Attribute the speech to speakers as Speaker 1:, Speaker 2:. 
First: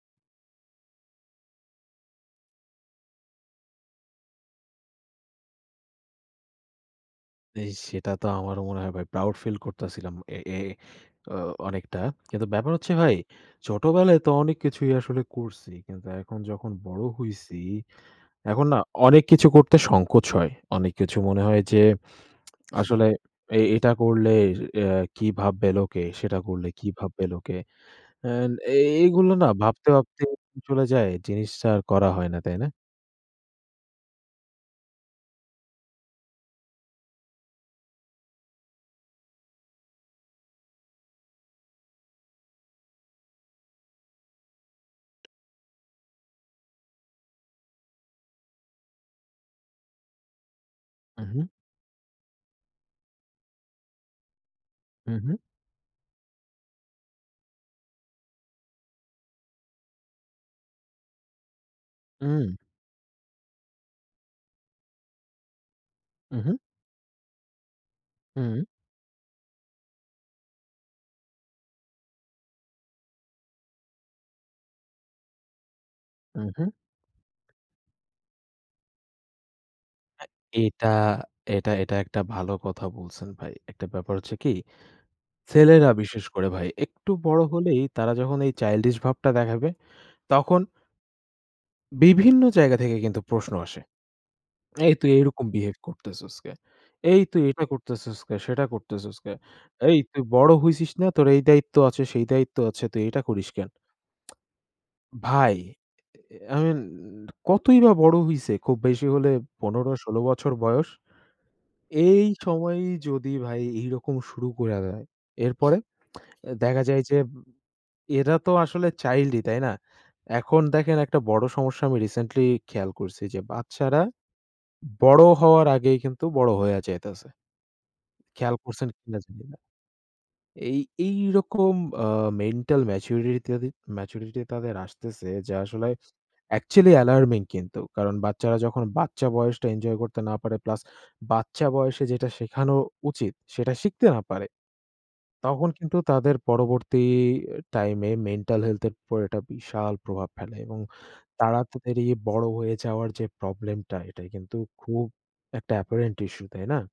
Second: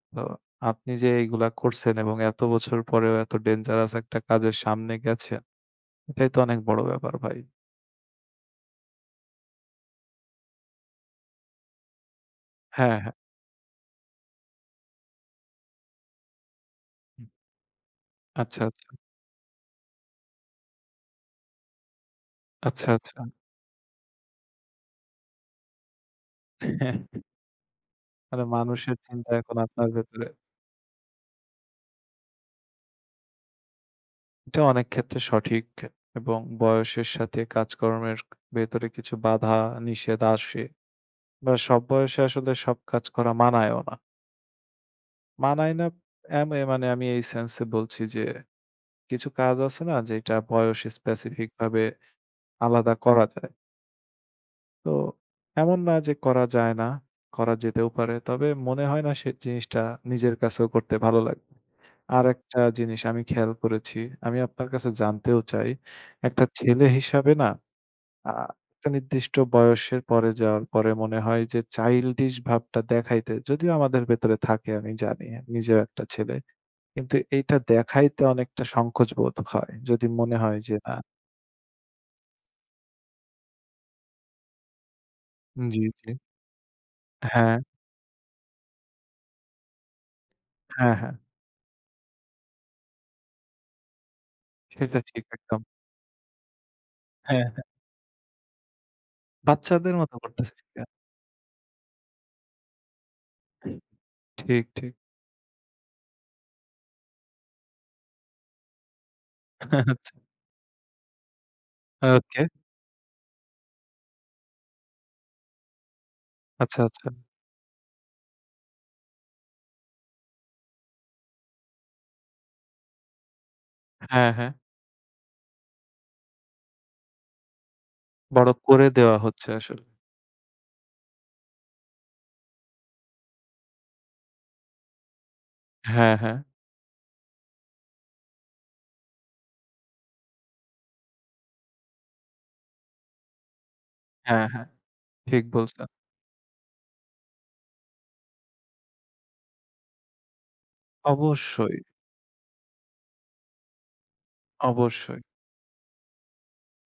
Speaker 1: তো আপনি যে এইগুলা করসেন এবং এত বছর পরেও এত ডেঞ্জারাস একটা কাজের সামনে গেছেন, এটাই তো অনেক বড় ব্যাপার ভাই।
Speaker 2: এ সেটা তো আমারও মনে হয় ভাই। প্রাউড ফিল করতাসিলাম, এ এ তো অনেকটা। কিন্তু ব্যাপার হচ্ছে
Speaker 1: হ্যাঁ, হ্যাঁ।
Speaker 2: ভাই, ছোটবেলায় তো অনেক কিছুই আসলে করসি, কিন্তু এখন যখন বড়
Speaker 1: হুম।
Speaker 2: হইসি,
Speaker 1: আচ্ছা,
Speaker 2: এখন না
Speaker 1: আচ্ছা।
Speaker 2: অনেক কিছু করতে সংকোচ হয়। অনেক কিছু মনে হয় যে,
Speaker 1: আচ্ছা,
Speaker 2: আসলে
Speaker 1: আচ্ছা।
Speaker 2: এ এটা করলে এ কি ভাববে লোকে, সেটা করলে কি
Speaker 1: হ্যাঁ।
Speaker 2: ভাববে লোকে।
Speaker 1: মানে
Speaker 2: অ্যান এ
Speaker 1: মানুষের
Speaker 2: এইগুলো
Speaker 1: চিন্তা
Speaker 2: না
Speaker 1: এখন
Speaker 2: ভাবতে,
Speaker 1: আপনার
Speaker 2: ভাবতেই
Speaker 1: ভেতরে।
Speaker 2: [unintelligible] চলে যায় জিনিসটা আর করা হয় না, তাই না?
Speaker 1: এটা অনেক ক্ষেত্রে সঠিক এবং বয়সের সাথে কাজকর্মের ভেতরে কিছু বাধা নিষেধ আসে বা সব বয়সে আসলে সব কাজ করা মানায়ও না। মানায় না এ মানে আমি এই সেন্স এ বলছি যে, কিছু কাজ আছে না যে এটা বয়স
Speaker 2: হুম, হুম।
Speaker 1: স্পেসিফিক ভাবে আলাদা করা যায়। তো
Speaker 2: হুম, হুম।
Speaker 1: এমন না যে করা যায় না। করা যেতেও পারে। তবে মনে হয় না সে জিনিসটা নিজের কাছেও করতে ভালো লাগবে।
Speaker 2: হুম।
Speaker 1: আরেকটা জিনিস আমি খেয়াল করেছি। আমি আপনার কাছে জানতেও চাই
Speaker 2: হুম,
Speaker 1: একটা
Speaker 2: হুম।
Speaker 1: ছেলে হিসাবে না আ
Speaker 2: হুম।
Speaker 1: একটা নির্দিষ্ট বয়সের পরে যাওয়ার পরে মনে হয় যে, চাইল্ডিশ ভাবটা দেখাইতে যদিও আমাদের ভেতরে থাকে আমি জানি নিজেও একটা ছেলে।
Speaker 2: উ হুম।
Speaker 1: কিন্তু এইটা দেখাইতে অনেকটা সংকোচ বোধ হয়। যদি
Speaker 2: এ
Speaker 1: মনে হয় যে
Speaker 2: এটা,
Speaker 1: না
Speaker 2: এটা এটা, একটা ভালো কথা বলসেন ভাই। একটা ব্যাপার হচ্ছে কি,
Speaker 1: উম জি,
Speaker 2: ছেলেরা
Speaker 1: জি।
Speaker 2: বিশেষ করে ভাই একটু বড়
Speaker 1: হ্যাঁ।
Speaker 2: হলেই, তারা যখন এই চাইল্ডিশ ভাবটা দেখাবে তখন
Speaker 1: হ্যাঁ, হ্যাঁ।
Speaker 2: বিভিন্ন জায়গা থেকে কিন্তু প্রশ্ন আসে। "এই
Speaker 1: সেটা
Speaker 2: তুই
Speaker 1: ঠিক
Speaker 2: এরকম
Speaker 1: একদম।
Speaker 2: বিহেভ করতেছস কেন? এই তুই
Speaker 1: হ্যাঁ, হ্যাঁ।
Speaker 2: এটা করতেছস কে সেটা করতেছস কেন?
Speaker 1: বাচ্চাদের
Speaker 2: এই
Speaker 1: মত
Speaker 2: তুই বড়
Speaker 1: করতেছিস কেন?
Speaker 2: হইছিস না? তোর এই দায়িত্ব আছে, সেই দায়িত্ব আছে। তুই এটা করিস কেন?"
Speaker 1: ঠিক, ঠিক।
Speaker 2: ভাই আ আ আ আমি কতই বা বড়ো হইসে খুব বেশি হলে পনের-
Speaker 1: আচ্ছা।
Speaker 2: ষোল বছর বয়স। এই
Speaker 1: ওকে।
Speaker 2: সময় যদি ভাই এইরকম শুরু কইরা দেয়। এরপরে
Speaker 1: আচ্ছা,
Speaker 2: দেখা যায়
Speaker 1: আচ্ছা।
Speaker 2: যে এরা তো আসলে চাইল্ডই তাই না? এখন দেখেন একটা বড় সমস্যা আমি রিসেন্টলি খেয়াল করসি যে, বাচ্চারা
Speaker 1: হ্যাঁ, হ্যাঁ।
Speaker 2: বড় হওয়ার আগেই কিন্তু বড় হয়ে যাইতেসে।
Speaker 1: বড়
Speaker 2: খেয়াল
Speaker 1: করে
Speaker 2: করসেন
Speaker 1: দেওয়া
Speaker 2: কিনা জানি
Speaker 1: হচ্ছে
Speaker 2: না।
Speaker 1: আসলে।
Speaker 2: এই এই রকম আ মেন্টাল ম্যাচুরিটি তাদে ম্যাচুরিটি তাদের আসতেসে যে আসলে
Speaker 1: হ্যাঁ, হ্যাঁ।
Speaker 2: অ্যাকচুয়ালি অ্যালার্মিং কিন্তু কারণ বাচ্চারা যখন বাচ্চা বয়সটা এনজয় করতে না পারে, প্লাস বাচ্চা বয়সে যেটা শেখানো উচিত, সেটা শিখতে না
Speaker 1: হ্যাঁ,
Speaker 2: পারে।
Speaker 1: হ্যাঁ ঠিক
Speaker 2: তখন
Speaker 1: বলছো।
Speaker 2: কিন্তু তাদের পরবর্তী এ টাইমে, মেন্টাল হেলথ এর উপরে একটা বিশাল প্রভাব ফেলে এবং তারা তো
Speaker 1: অবশ্যই।
Speaker 2: বাইরে বড় হয়ে যাওয়ার যে প্রবলেম টা, এটাই কিন্তু খুব
Speaker 1: অবশ্যই।
Speaker 2: একটা অ্যাপারেন্ট ইশ্যু, তাই না?